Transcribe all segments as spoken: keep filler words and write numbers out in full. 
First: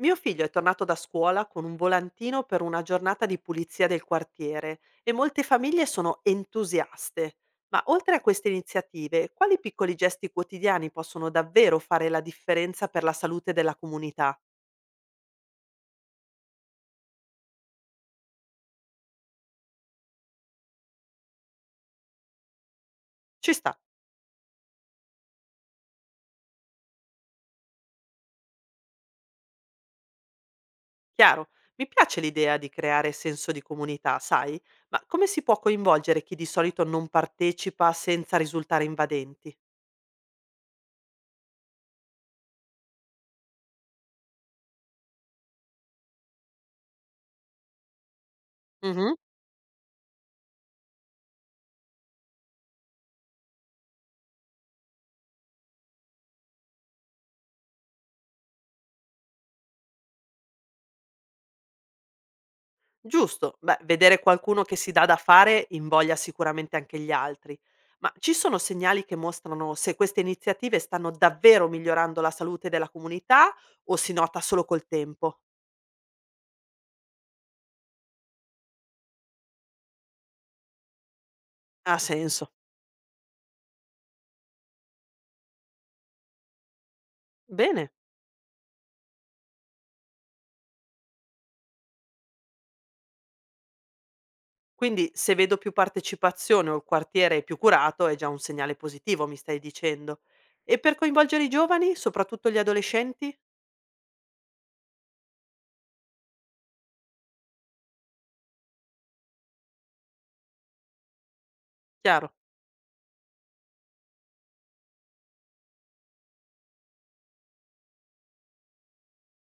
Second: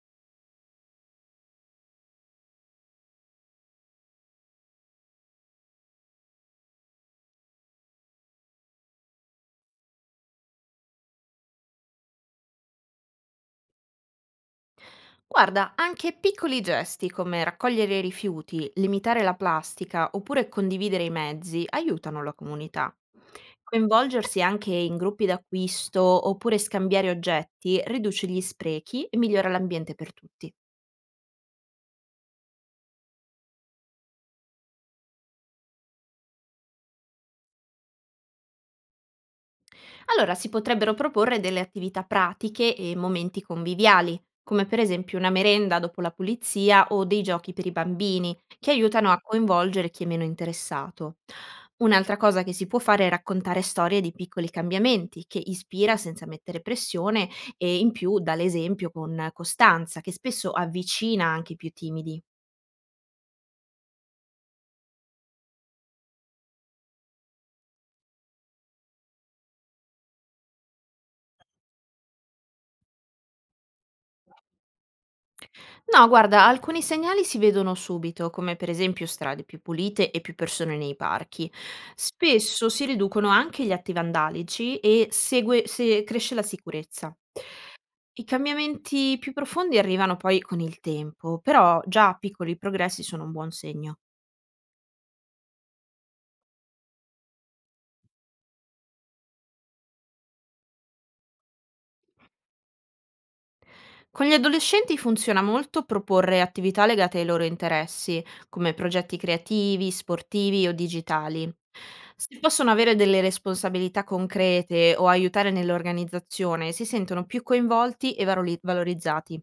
Mio figlio è tornato da scuola con un volantino per una giornata di pulizia del quartiere e molte famiglie sono entusiaste. Ma oltre a queste iniziative, quali piccoli gesti quotidiani possono davvero fare la differenza per la salute della comunità? Guarda, anche piccoli gesti come raccogliere i rifiuti, limitare la plastica oppure condividere i mezzi aiutano la comunità. Ci sta, Coinvolgersi anche in gruppi d'acquisto oppure scambiare oggetti riduce gli sprechi e migliora l'ambiente per tutti. chiaro. Mi piace l'idea di creare senso di comunità, sai, ma come si può coinvolgere chi di solito non partecipa senza risultare invadenti? Allora si potrebbero proporre delle attività pratiche e momenti conviviali, come per esempio una merenda dopo la pulizia o dei giochi per i bambini, che aiutano a coinvolgere chi è meno interessato. Un'altra cosa che si può fare è raccontare storie di piccoli cambiamenti, che ispira senza mettere pressione e in più dà l'esempio con costanza, che spesso avvicina anche i più timidi. Giusto, beh, vedere qualcuno che si dà da fare invoglia sicuramente anche gli altri, ma ci sono segnali che mostrano se queste iniziative stanno davvero migliorando la salute della comunità o si nota solo col tempo? No, guarda, alcuni segnali si vedono subito, come per esempio strade più pulite e più persone nei parchi. Ha senso. Spesso si riducono anche gli atti vandalici e segue- se cresce la sicurezza. Bene, I cambiamenti più profondi arrivano poi con il tempo, però già piccoli progressi sono un buon segno. quindi se vedo più partecipazione o il quartiere è più curato è già un segnale positivo, mi stai dicendo. E per coinvolgere i giovani, soprattutto gli adolescenti? Con gli adolescenti funziona molto proporre attività legate ai loro interessi, come progetti creativi, sportivi o digitali. Chiaro. Se possono avere delle responsabilità concrete o aiutare nell'organizzazione, si sentono più coinvolti e varoli- valorizzati.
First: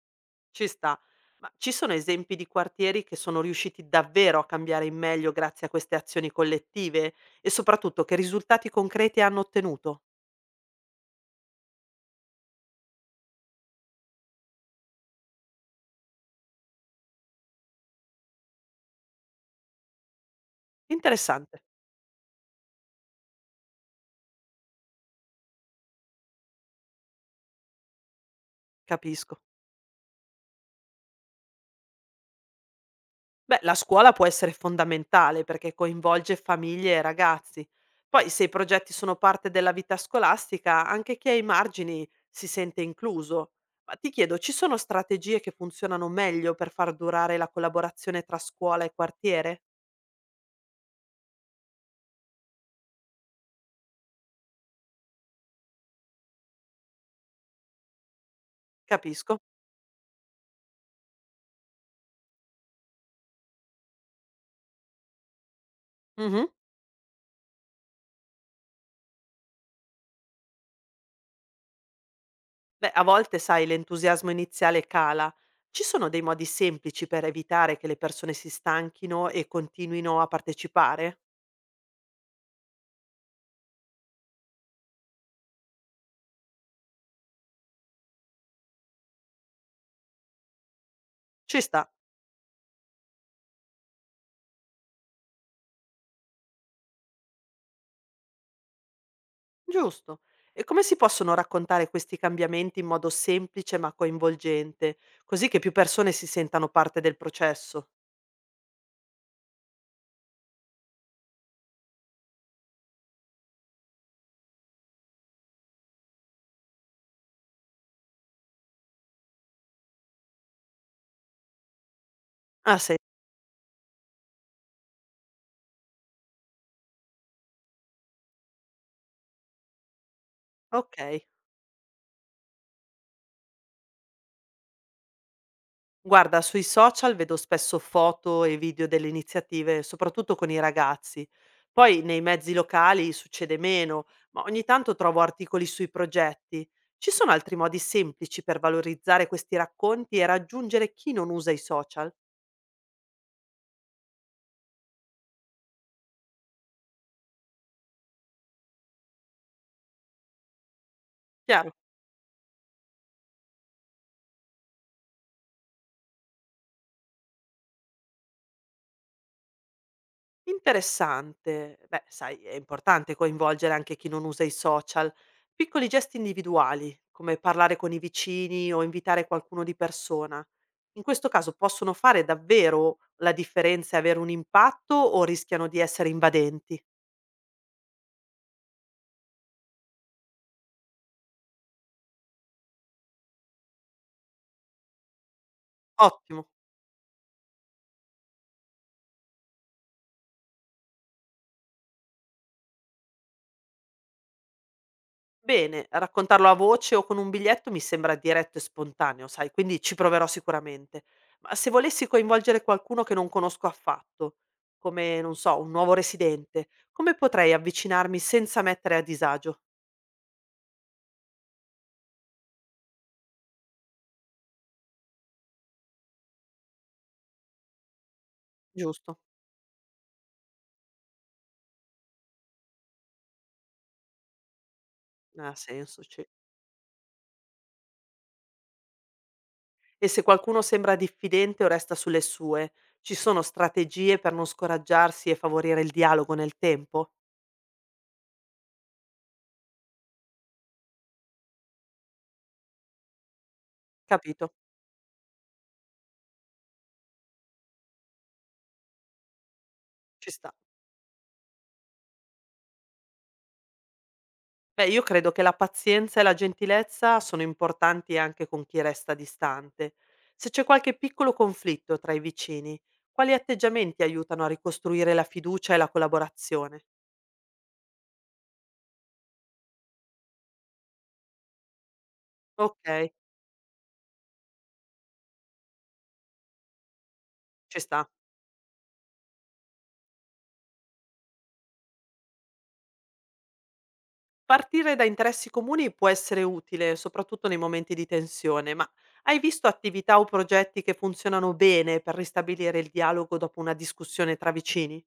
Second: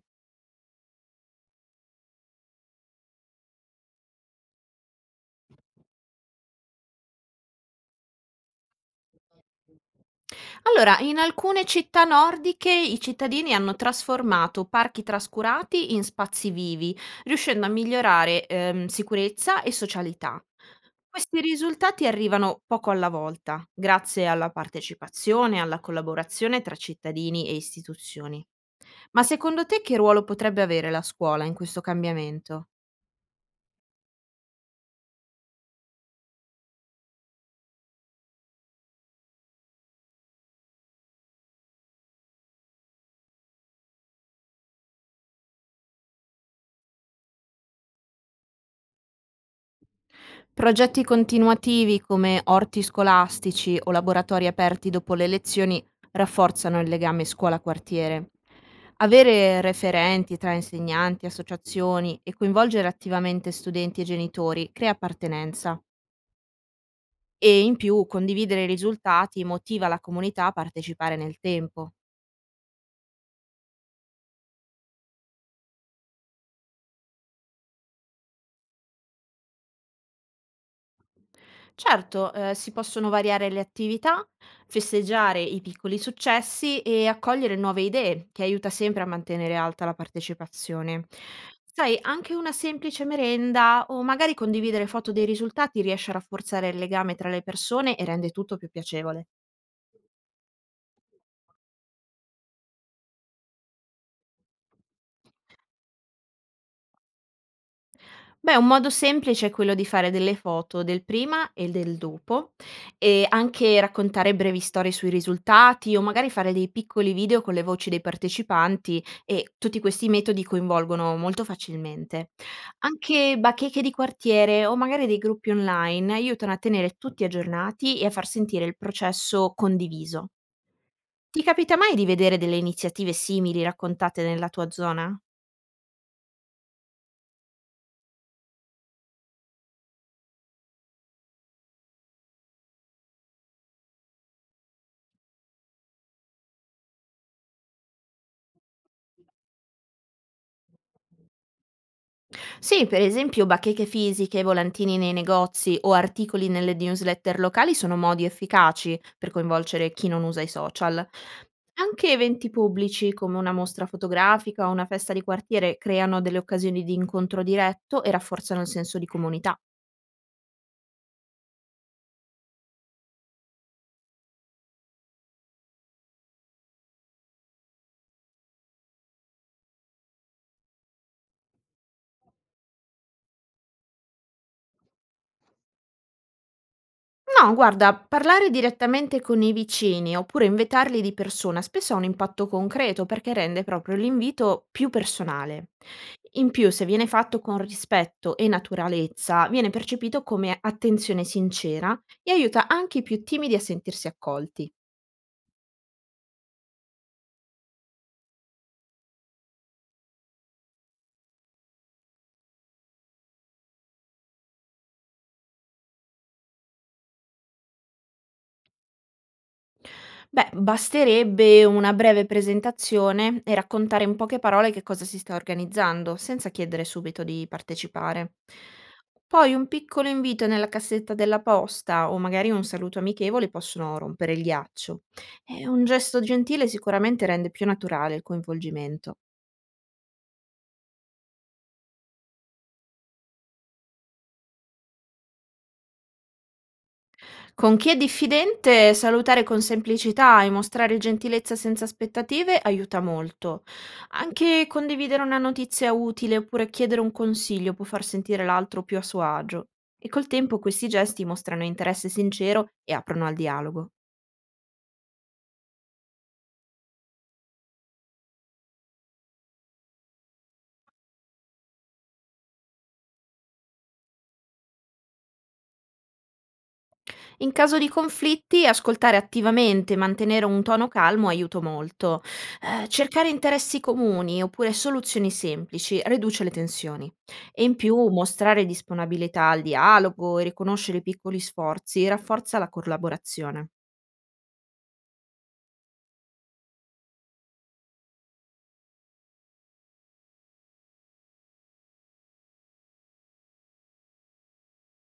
Ci sta. Ma ci sono esempi di quartieri che sono riusciti davvero a cambiare in meglio grazie a queste azioni collettive? E soprattutto che risultati concreti hanno ottenuto? Allora, in alcune città nordiche i cittadini hanno trasformato parchi trascurati in spazi vivi, riuscendo a migliorare, ehm, sicurezza e socialità. Questi Interessante, risultati arrivano poco alla volta, grazie alla partecipazione e alla collaborazione tra cittadini e istituzioni. Ma capisco. secondo te che ruolo potrebbe avere la scuola in questo cambiamento? Beh, la scuola può essere fondamentale perché coinvolge famiglie e ragazzi. Poi, se i progetti sono parte della vita scolastica, anche chi ha i margini si sente incluso. Ma ti chiedo, ci sono strategie che funzionano meglio per far durare la collaborazione tra scuola e quartiere? Progetti continuativi come orti scolastici o laboratori aperti dopo le lezioni rafforzano il legame scuola-quartiere. Capisco. Avere referenti tra insegnanti, associazioni e coinvolgere attivamente studenti e genitori crea appartenenza Mhm. e in più condividere i risultati motiva la comunità a partecipare nel tempo. Beh, a volte, sai, l'entusiasmo iniziale cala. Ci sono dei modi semplici per evitare che le persone si stanchino e continuino a partecipare? Certo, ehm, si possono variare le attività, festeggiare i piccoli successi e accogliere nuove idee, che aiuta sempre a mantenere alta la partecipazione. Ci sta, Sai, anche una semplice merenda o magari condividere foto dei risultati riesce a rafforzare il legame tra le persone e rende tutto più piacevole. giusto. E come si possono raccontare questi cambiamenti in modo semplice ma coinvolgente, così che più persone si sentano parte del processo? Beh, un modo semplice è quello di fare delle foto del prima e del dopo e anche raccontare brevi storie sui risultati o magari fare dei piccoli video con le voci dei partecipanti e tutti questi metodi coinvolgono molto facilmente. Ah sì, Anche bacheche di quartiere o magari dei gruppi online aiutano a tenere tutti aggiornati e a far sentire il processo condiviso. ok. Ti capita mai di vedere delle iniziative simili raccontate nella tua zona? Guarda, sui social vedo spesso foto e video delle iniziative, soprattutto con i ragazzi. Poi nei mezzi locali succede meno, ma ogni tanto trovo articoli sui progetti. Ci sono altri modi semplici per valorizzare questi racconti e raggiungere chi non usa i social? Sì, per esempio bacheche fisiche, volantini nei negozi o articoli nelle newsletter locali sono modi efficaci per coinvolgere chi non usa i social. Chiaro. Anche eventi pubblici come una mostra fotografica o una festa di quartiere creano delle occasioni di incontro diretto e rafforzano il senso di comunità. Interessante. Beh, sai, è importante coinvolgere anche chi non usa i social. Piccoli gesti individuali, come parlare con i vicini o invitare qualcuno di persona. In questo caso possono fare davvero la differenza e avere un impatto o rischiano di essere invadenti? No, guarda, parlare direttamente con i vicini oppure invitarli di persona spesso ha un impatto concreto perché rende proprio l'invito più personale. Ottimo. In più, se viene fatto con rispetto e naturalezza, viene percepito come attenzione sincera e aiuta anche i più timidi a sentirsi accolti. Bene, raccontarlo a voce o con un biglietto mi sembra diretto e spontaneo, sai, quindi ci proverò sicuramente. Ma se volessi coinvolgere qualcuno che non conosco affatto, come, non so, un nuovo residente, come potrei avvicinarmi senza mettere a disagio? Beh, basterebbe una breve presentazione e raccontare in poche parole che cosa si sta organizzando, senza chiedere subito di partecipare. Giusto, Poi un piccolo invito nella cassetta della posta o magari un saluto amichevole possono rompere il ghiaccio. ha E un senso, gesto sì. gentile sicuramente rende più naturale il coinvolgimento. E se qualcuno sembra diffidente o resta sulle sue, ci sono strategie per non scoraggiarsi e favorire il dialogo nel tempo? Con chi è diffidente, salutare con semplicità e mostrare gentilezza senza aspettative aiuta molto. Capito, Anche condividere una notizia utile oppure chiedere un consiglio può far sentire l'altro più a suo agio. E col ci sta. tempo questi gesti mostrano interesse sincero e aprono al dialogo. Beh, io credo che la pazienza e la gentilezza sono importanti anche con chi resta distante. Se c'è qualche piccolo conflitto tra i vicini, quali atteggiamenti aiutano a ricostruire la fiducia e la collaborazione? In caso di conflitti, ascoltare attivamente e mantenere un tono calmo aiuta molto. Eh, Ok, cercare interessi comuni oppure soluzioni semplici riduce le tensioni. E in ci più, sta. mostrare disponibilità al dialogo e riconoscere i piccoli sforzi rafforza la collaborazione. Partire da interessi comuni può essere utile, soprattutto nei momenti di tensione, ma hai visto attività o progetti che funzionano bene per ristabilire il dialogo dopo una discussione tra vicini?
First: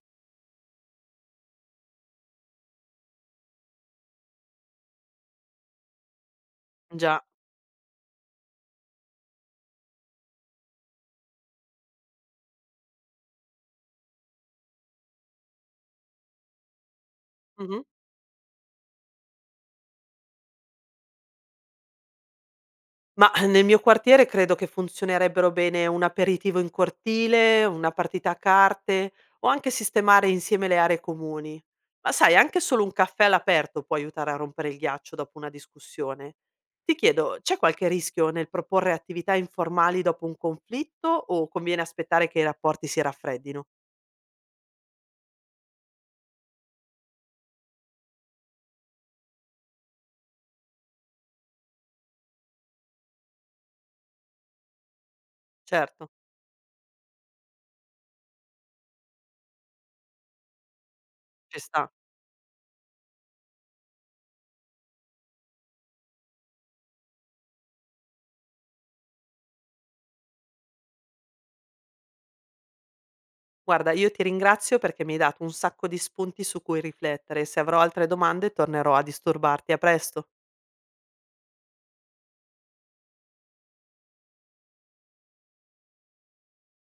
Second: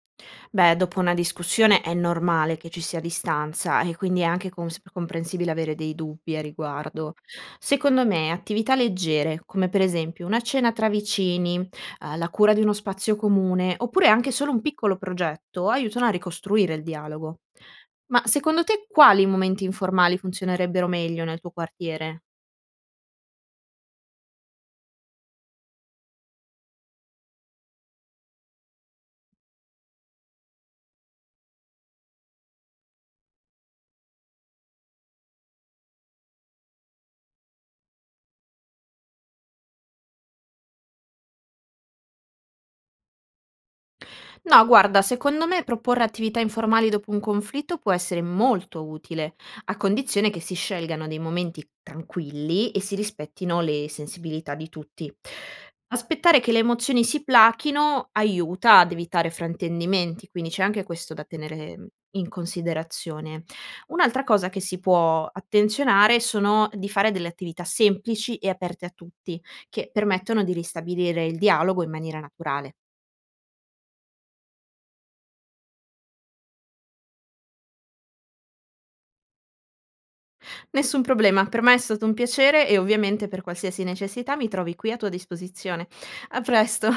Beh, dopo una discussione è normale che ci sia distanza e quindi è anche cons- comprensibile avere dei dubbi a riguardo. Già. Secondo me, attività leggere, come per esempio una cena tra vicini, eh, la cura di uno spazio comune, oppure anche solo un piccolo progetto, aiutano a ricostruire il dialogo. Mhm. Ma secondo te quali momenti informali funzionerebbero meglio nel tuo quartiere? Mah, nel mio quartiere credo che funzionerebbero bene un aperitivo in cortile, una partita a carte o anche sistemare insieme le aree comuni. Ma sai, anche solo un caffè all'aperto può aiutare a rompere il ghiaccio dopo una discussione. Ti chiedo, c'è qualche rischio nel proporre attività informali dopo un conflitto o conviene aspettare che i rapporti si raffreddino? No, guarda, secondo me proporre attività informali dopo un conflitto può essere molto utile, a condizione che si scelgano dei momenti tranquilli e si rispettino le sensibilità di tutti. Certo, Aspettare che le emozioni si plachino aiuta ad evitare fraintendimenti, quindi c'è anche questo da ci tenere sta. in considerazione. Un'altra cosa che si può attenzionare sono di fare delle attività semplici e aperte a tutti, che permettono di ristabilire il dialogo in maniera naturale. Guarda, io ti ringrazio perché mi hai dato un sacco di spunti su cui riflettere. Se avrò altre domande tornerò a disturbarti. A presto. Nessun problema, per me è stato un piacere e ovviamente per qualsiasi necessità mi trovi qui a tua disposizione. A presto.